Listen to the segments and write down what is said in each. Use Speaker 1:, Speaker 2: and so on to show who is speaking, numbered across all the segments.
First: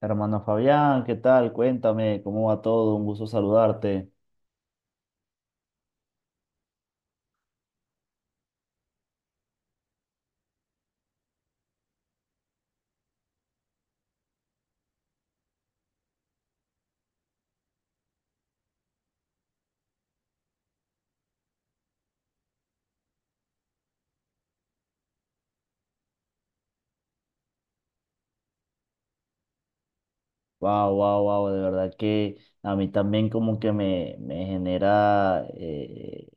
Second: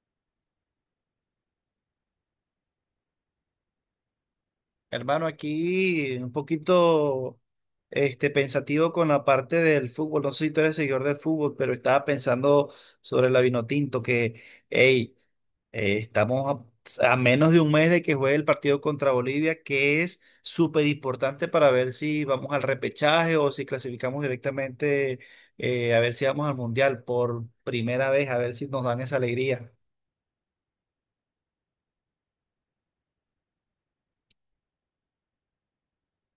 Speaker 1: Hermano Fabián, ¿qué tal? Cuéntame, ¿cómo va todo? Un gusto saludarte.
Speaker 2: Hermano, aquí un poquito pensativo con la parte del fútbol. No sé si tú eres seguidor del fútbol, pero estaba pensando sobre la Vinotinto, que hey, estamos a menos de un mes de que juegue el partido contra Bolivia, que es súper importante para ver si vamos al repechaje o si clasificamos directamente, a ver si vamos al Mundial por primera vez, a ver si nos dan esa alegría.
Speaker 1: Wow, wow, wow, de verdad que a mí también como que me genera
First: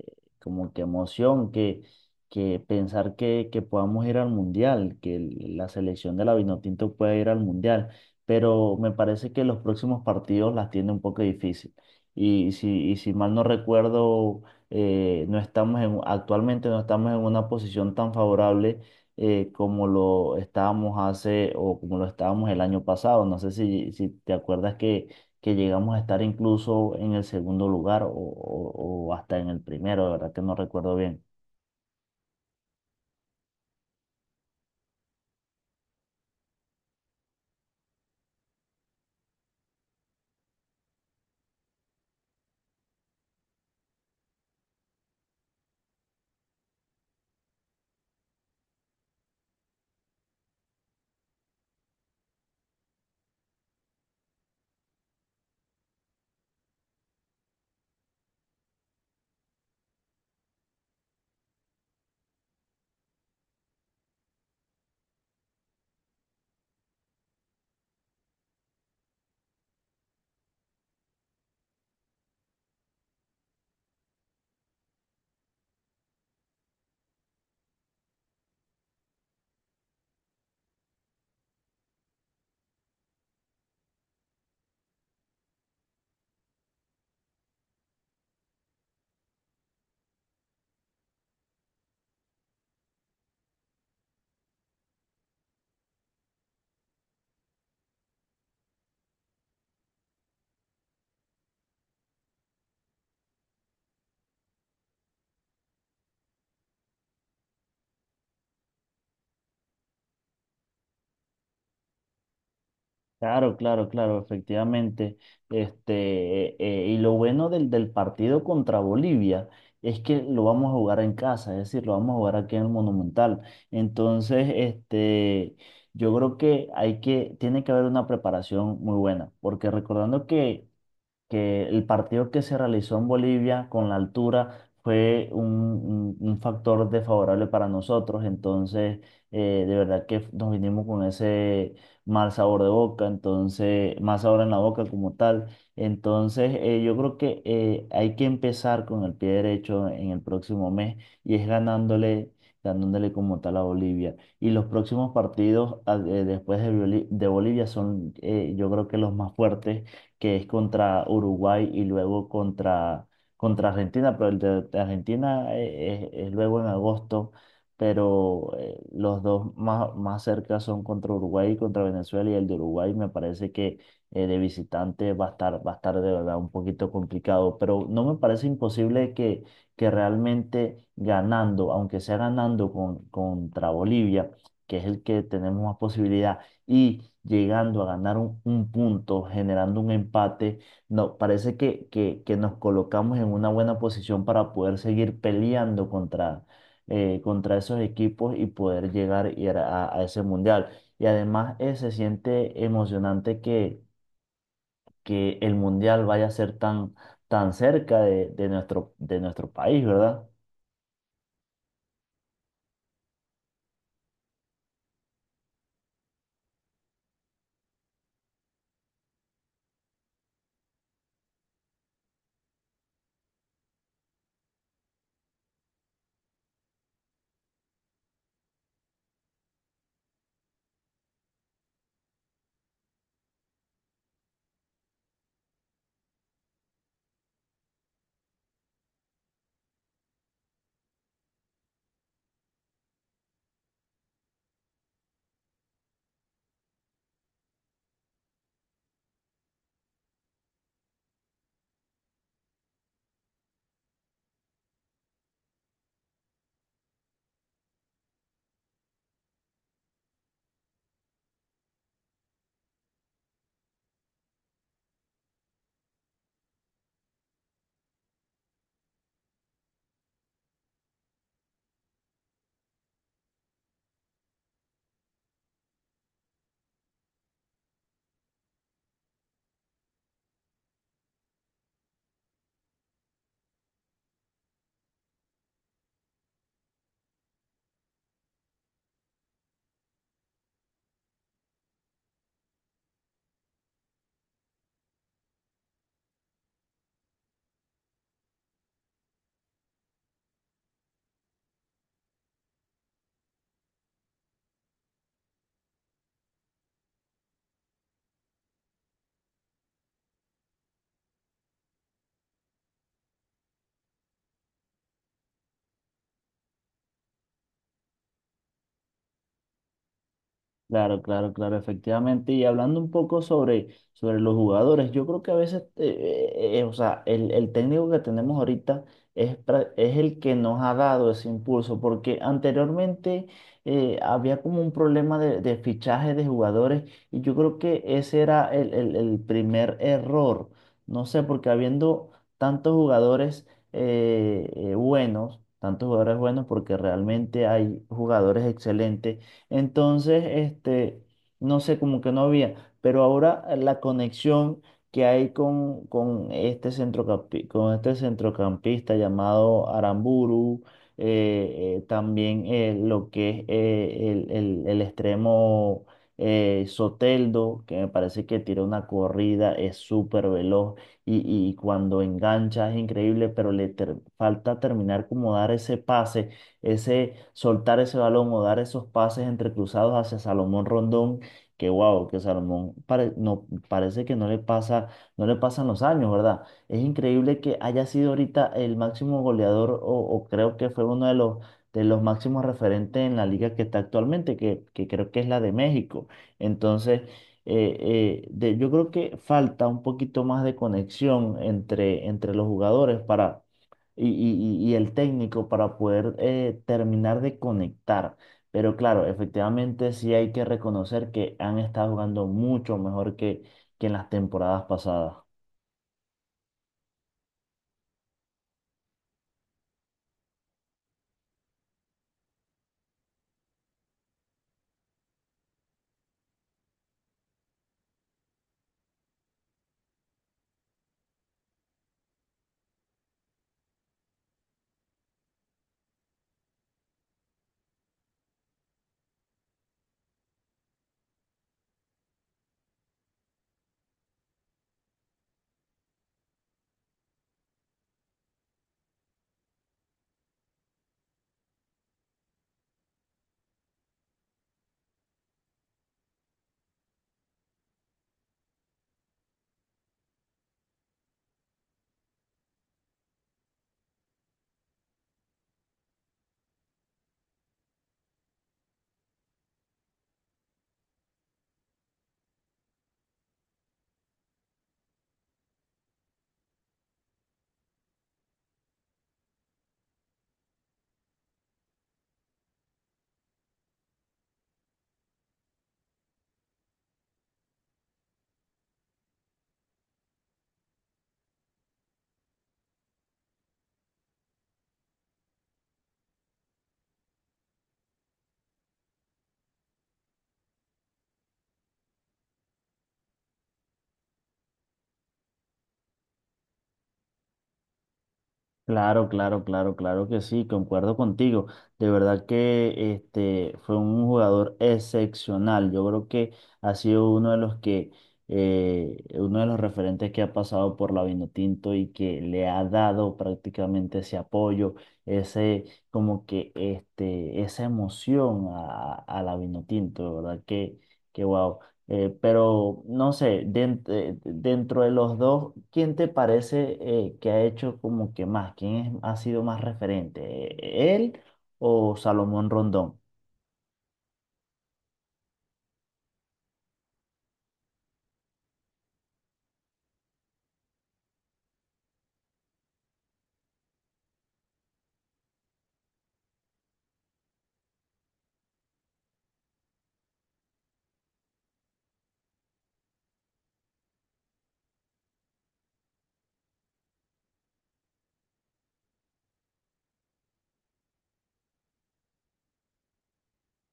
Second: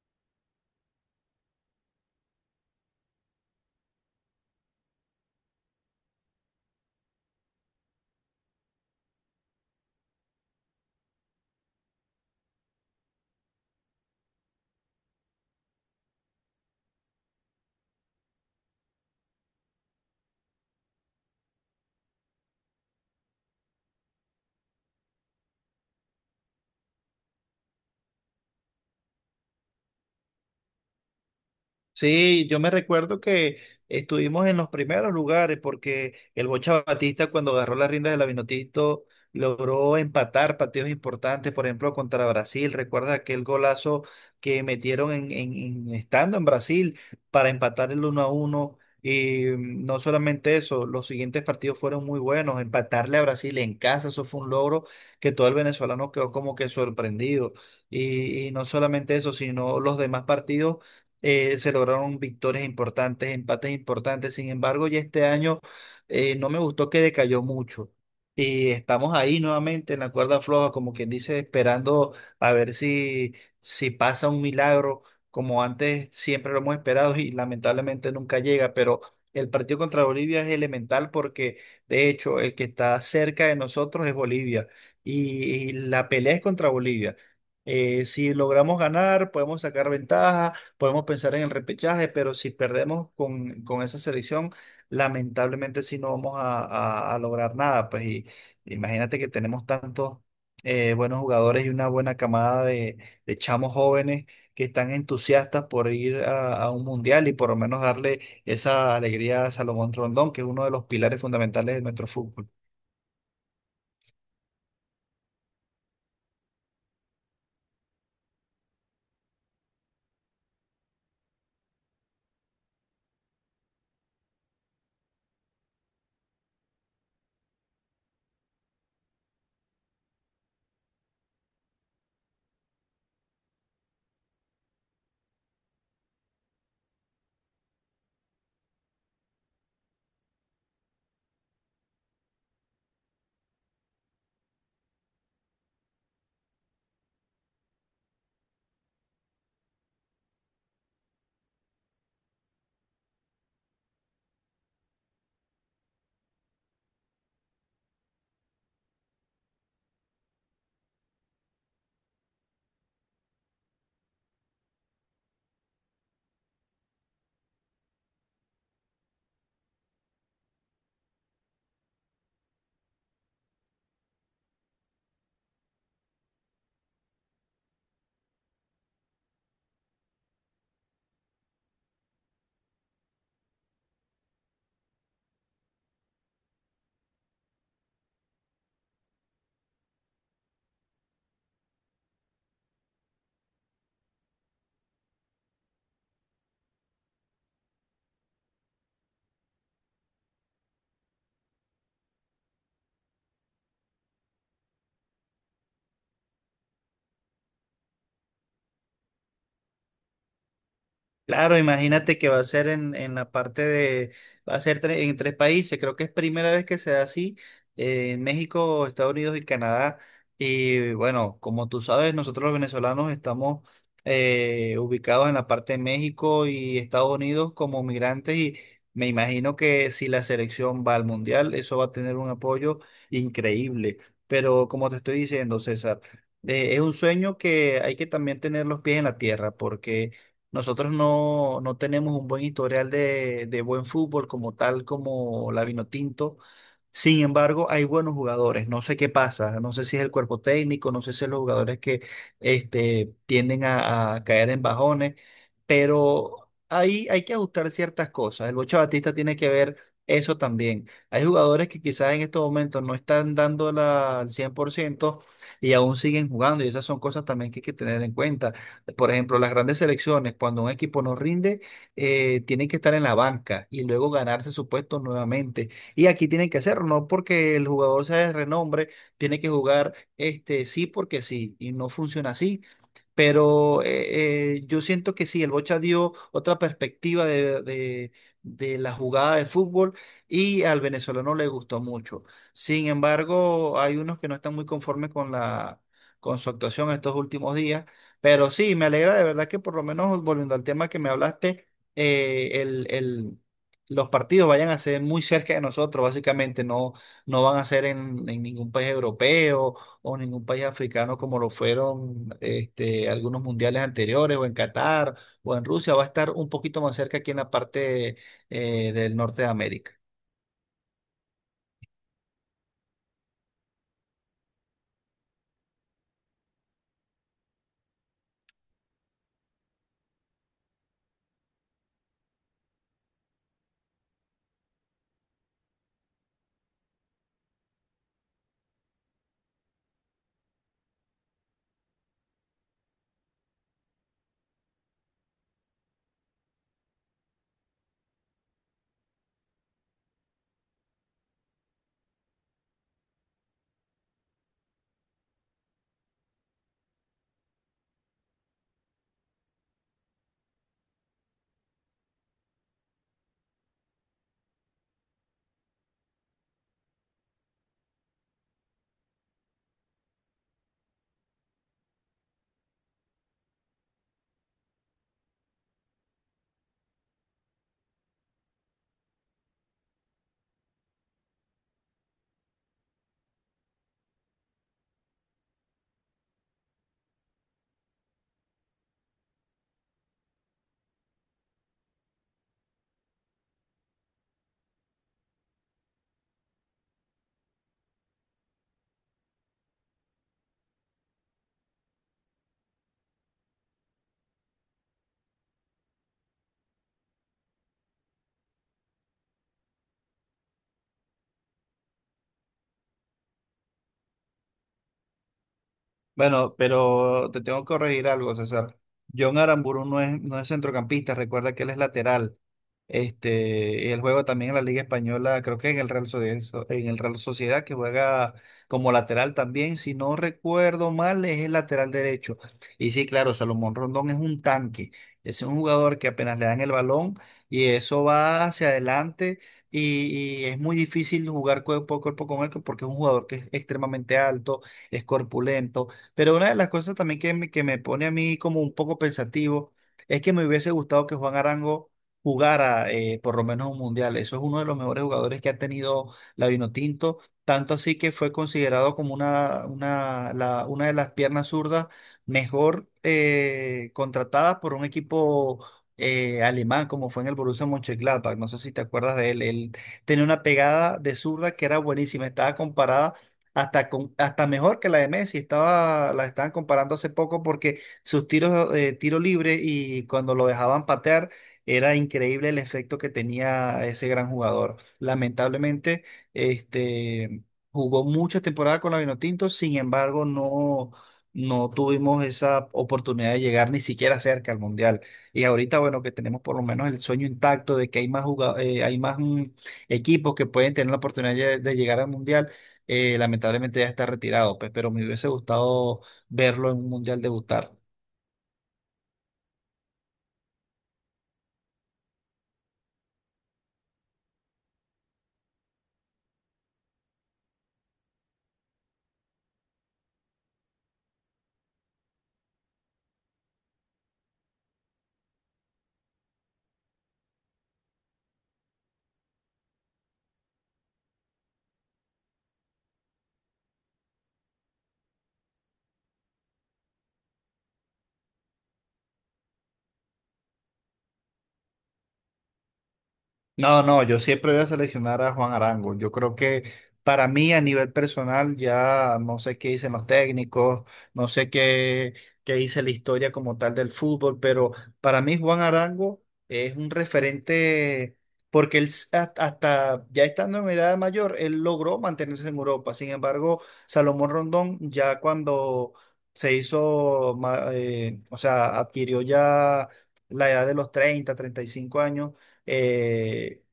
Speaker 1: como que emoción que pensar que podamos ir al mundial, que la selección de la Vinotinto pueda ir al mundial, pero me parece que los próximos partidos las tiene un poco difícil. Y si mal no recuerdo, no estamos en, actualmente no estamos en una posición tan favorable como lo estábamos hace o como lo estábamos el año pasado. No sé si te acuerdas que llegamos a estar incluso en el segundo lugar o, o hasta en el primero, de verdad que no recuerdo bien.
Speaker 2: Sí, yo me recuerdo que estuvimos en los primeros lugares porque el Bocha Batista cuando agarró las riendas del Vinotinto logró empatar partidos importantes, por ejemplo, contra Brasil. ¿Recuerdas aquel golazo que metieron estando en Brasil para empatar el 1 a uno. Y no solamente eso, los siguientes partidos fueron muy buenos. Empatarle a Brasil en casa, eso fue un logro que todo el venezolano quedó como que sorprendido. y y no solamente eso, sino los demás partidos se lograron victorias importantes, empates importantes. Sin embargo, ya este año no me gustó que decayó mucho. Y estamos ahí nuevamente en la cuerda floja, como quien dice, esperando a ver si pasa un milagro, como antes siempre lo hemos esperado y lamentablemente nunca llega, pero el partido contra Bolivia es elemental porque, de hecho, el que está cerca de nosotros es Bolivia y la pelea es contra Bolivia. Si logramos ganar, podemos sacar ventaja. Podemos pensar en el repechaje, pero si perdemos con esa selección, lamentablemente sí no vamos a lograr nada. Pues y imagínate que tenemos tantos buenos jugadores y una buena camada de chamos jóvenes que están entusiastas por ir a un mundial y por lo menos darle esa alegría a Salomón Rondón, que es uno de los pilares fundamentales de nuestro fútbol.
Speaker 1: Claro, claro, claro, efectivamente. Y lo bueno del partido contra Bolivia es que lo vamos a jugar en casa, es decir, lo vamos a jugar aquí en el Monumental. Entonces, yo creo que hay que, tiene que haber una preparación muy buena, porque recordando que el partido que se realizó en Bolivia con la altura fue un, un factor desfavorable para nosotros, entonces de verdad que nos vinimos con ese mal sabor de boca, entonces mal sabor en la boca como tal, entonces yo creo que hay que empezar con el pie derecho en el próximo mes y es ganándole, ganándole como tal a Bolivia. Y los próximos partidos después de, de Bolivia son yo creo que los más fuertes que es contra Uruguay y luego contra, contra Argentina, pero el de Argentina es luego en agosto, pero los dos más, más cerca son contra Uruguay y contra Venezuela, y el de Uruguay me parece que de visitante va a estar de verdad un poquito complicado, pero no me parece imposible que realmente ganando, aunque sea ganando con, contra Bolivia, que es el que tenemos más posibilidad, y llegando a ganar un punto, generando un empate, no, parece que nos colocamos en una buena posición para poder seguir peleando contra, contra esos equipos y poder llegar a ese mundial. Y además se siente emocionante que el mundial vaya a ser tan, tan cerca de nuestro país, ¿verdad?
Speaker 2: Claro, imagínate que va a ser en la parte de, va a ser en tres países, creo que es primera vez que se da así, en México, Estados Unidos y Canadá. Y bueno, como tú sabes, nosotros los venezolanos estamos ubicados en la parte de México y Estados Unidos como migrantes y me imagino que si la selección va al mundial, eso va a tener un apoyo increíble. Pero como te estoy diciendo, César, es un sueño que hay que también tener los pies en la tierra porque. Nosotros no, no tenemos un buen historial de buen fútbol como tal, como la Vinotinto. Sin embargo, hay buenos jugadores. No sé qué pasa. No sé si es el cuerpo técnico, no sé si es los jugadores que tienden a caer en bajones, pero ahí hay que ajustar ciertas cosas. El Bocha Batista tiene que ver eso también. Hay jugadores que quizás en estos momentos no están dando la, al 100% y aún siguen jugando, y esas son cosas también que hay que tener en cuenta. Por ejemplo, las grandes selecciones, cuando un equipo no rinde, tienen que estar en la banca y luego ganarse su puesto nuevamente. Y aquí tienen que hacerlo, no porque el jugador sea de renombre, tiene que jugar este sí porque sí, y no funciona así. Pero yo siento que sí, el Bocha dio otra perspectiva de la jugada de fútbol y al venezolano le gustó mucho. Sin embargo, hay unos que no están muy conformes con la, con su actuación estos últimos días. Pero sí, me alegra de verdad que por lo menos volviendo al tema que me hablaste, eh, el, el- los partidos vayan a ser muy cerca de nosotros, básicamente, no, no van a ser en ningún país europeo o ningún país africano como lo fueron algunos mundiales anteriores, o en Qatar, o en Rusia, va a estar un poquito más cerca aquí en la parte del norte de América.
Speaker 1: Claro, claro, claro, efectivamente. Y hablando un poco sobre, sobre los jugadores, yo creo que a veces, o sea, el técnico que tenemos ahorita es el que nos ha dado ese impulso, porque anteriormente había como un problema de fichaje de jugadores y yo creo que ese era el, el primer error. No sé, porque habiendo tantos jugadores buenos, tantos jugadores buenos, porque realmente hay jugadores excelentes entonces, no sé, como que no había, pero ahora la conexión que hay con este con este centrocampista llamado Aramburu, también lo que es el, el extremo Soteldo, que me parece que tira una corrida, es súper veloz y, y cuando engancha es increíble, pero falta terminar como dar ese pase ese soltar ese balón o dar esos pases entrecruzados hacia Salomón Rondón, que wow, que no, parece que no le pasa, no le pasan los años, ¿verdad? Es increíble que haya sido ahorita el máximo goleador o creo que fue uno de los máximos referentes en la liga que está actualmente, que creo que es la de México. Entonces, eh, yo creo que falta un poquito más de conexión entre, entre los jugadores el técnico para poder terminar de conectar. Pero claro, efectivamente sí hay que reconocer que han estado jugando mucho mejor que en las temporadas pasadas.
Speaker 2: Bueno, pero te tengo que corregir algo, César. John Aramburu no es centrocampista, recuerda que él es lateral. Él juega también en la Liga Española, creo que en el Real Sociedad, que juega como lateral también. Si no recuerdo mal, es el lateral derecho. Y sí, claro, Salomón Rondón es un tanque. Es un jugador que apenas le dan el balón y eso va hacia adelante. Y es muy difícil jugar cuerpo a cuerpo con él porque es un jugador que es extremadamente alto, es corpulento. Pero una de las cosas también que me pone a mí como un poco pensativo es que me hubiese gustado que Juan Arango jugara por lo menos un mundial. Eso es uno de los mejores jugadores que ha tenido la Vinotinto, tanto así que fue considerado como una de las piernas zurdas mejor contratadas por un equipo alemán, como fue en el Borussia Mönchengladbach. No sé si te acuerdas de él. Él tenía una pegada de zurda que era buenísima, estaba comparada. Hasta mejor que la de Messi, estaba, la estaban comparando hace poco porque sus tiros de tiro libre y cuando lo dejaban patear era increíble el efecto que tenía ese gran jugador. Lamentablemente, este, jugó muchas temporadas con la Vinotinto, sin embargo, no, no tuvimos esa oportunidad de llegar ni siquiera cerca al Mundial. Y ahorita, bueno, que tenemos por lo menos el sueño intacto de que hay más equipos que pueden tener la oportunidad de llegar al Mundial. Lamentablemente ya está retirado, pues, pero me hubiese gustado verlo en un Mundial debutar.
Speaker 1: Claro, claro, claro, claro que sí, concuerdo contigo. De verdad que este fue un jugador excepcional. Yo creo que ha sido uno de los que uno de los referentes que ha pasado por la Vinotinto y que le ha dado prácticamente ese apoyo, ese como que este esa emoción a la Vinotinto, de verdad que guau. Pero no sé, dentro de los dos, ¿quién te parece que ha hecho como que más? ¿Quién ha sido más referente? ¿Él o Salomón Rondón?
Speaker 2: No, no, yo siempre voy a seleccionar a Juan Arango. Yo creo que para mí a nivel personal ya no sé qué dicen los técnicos, no sé qué dice la historia como tal del fútbol, pero para mí Juan Arango es un referente porque él hasta ya estando en edad mayor, él logró mantenerse en Europa. Sin embargo, Salomón Rondón ya cuando se hizo, o sea, adquirió ya la edad de los 30, 35 años eh,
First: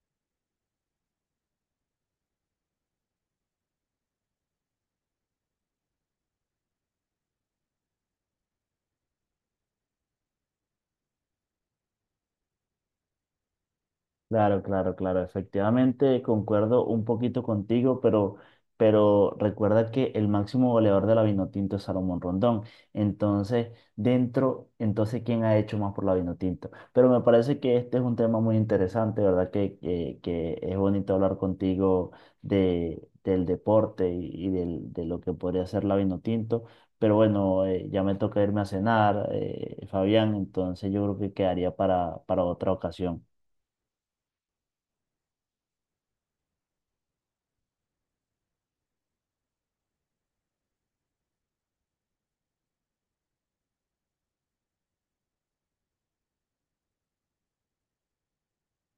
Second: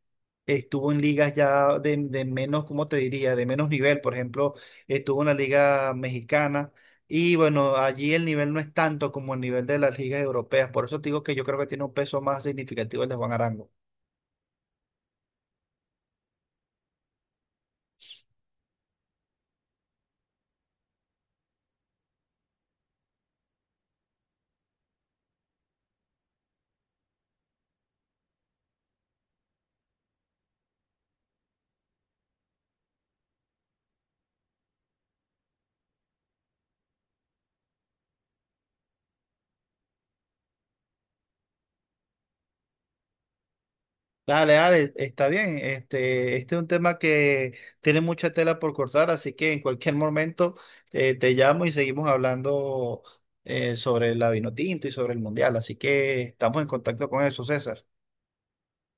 Speaker 2: estuvo en ligas ya de menos, ¿cómo te diría? De menos nivel, por ejemplo, estuvo en la liga mexicana y bueno, allí el nivel no es tanto como el nivel de las ligas europeas, por eso te digo que yo creo que tiene un peso más significativo el de Juan Arango.
Speaker 1: Claro, claro, claro. Efectivamente, concuerdo un poquito contigo, pero recuerda que el máximo goleador de la Vinotinto es Salomón Rondón. Entonces, dentro, entonces, ¿quién ha hecho más por la Vinotinto? Pero me parece que este es un tema muy interesante, ¿verdad? Que, que es bonito hablar contigo de, del deporte y, de lo que podría ser la Vinotinto. Pero bueno, ya me toca irme a cenar, Fabián, entonces yo creo que quedaría para otra ocasión.
Speaker 2: Dale, dale, está bien. Este es un tema que tiene mucha tela por cortar, así que en cualquier momento te llamo y seguimos hablando sobre la Vinotinto y sobre el Mundial. Así que estamos en contacto con eso, César.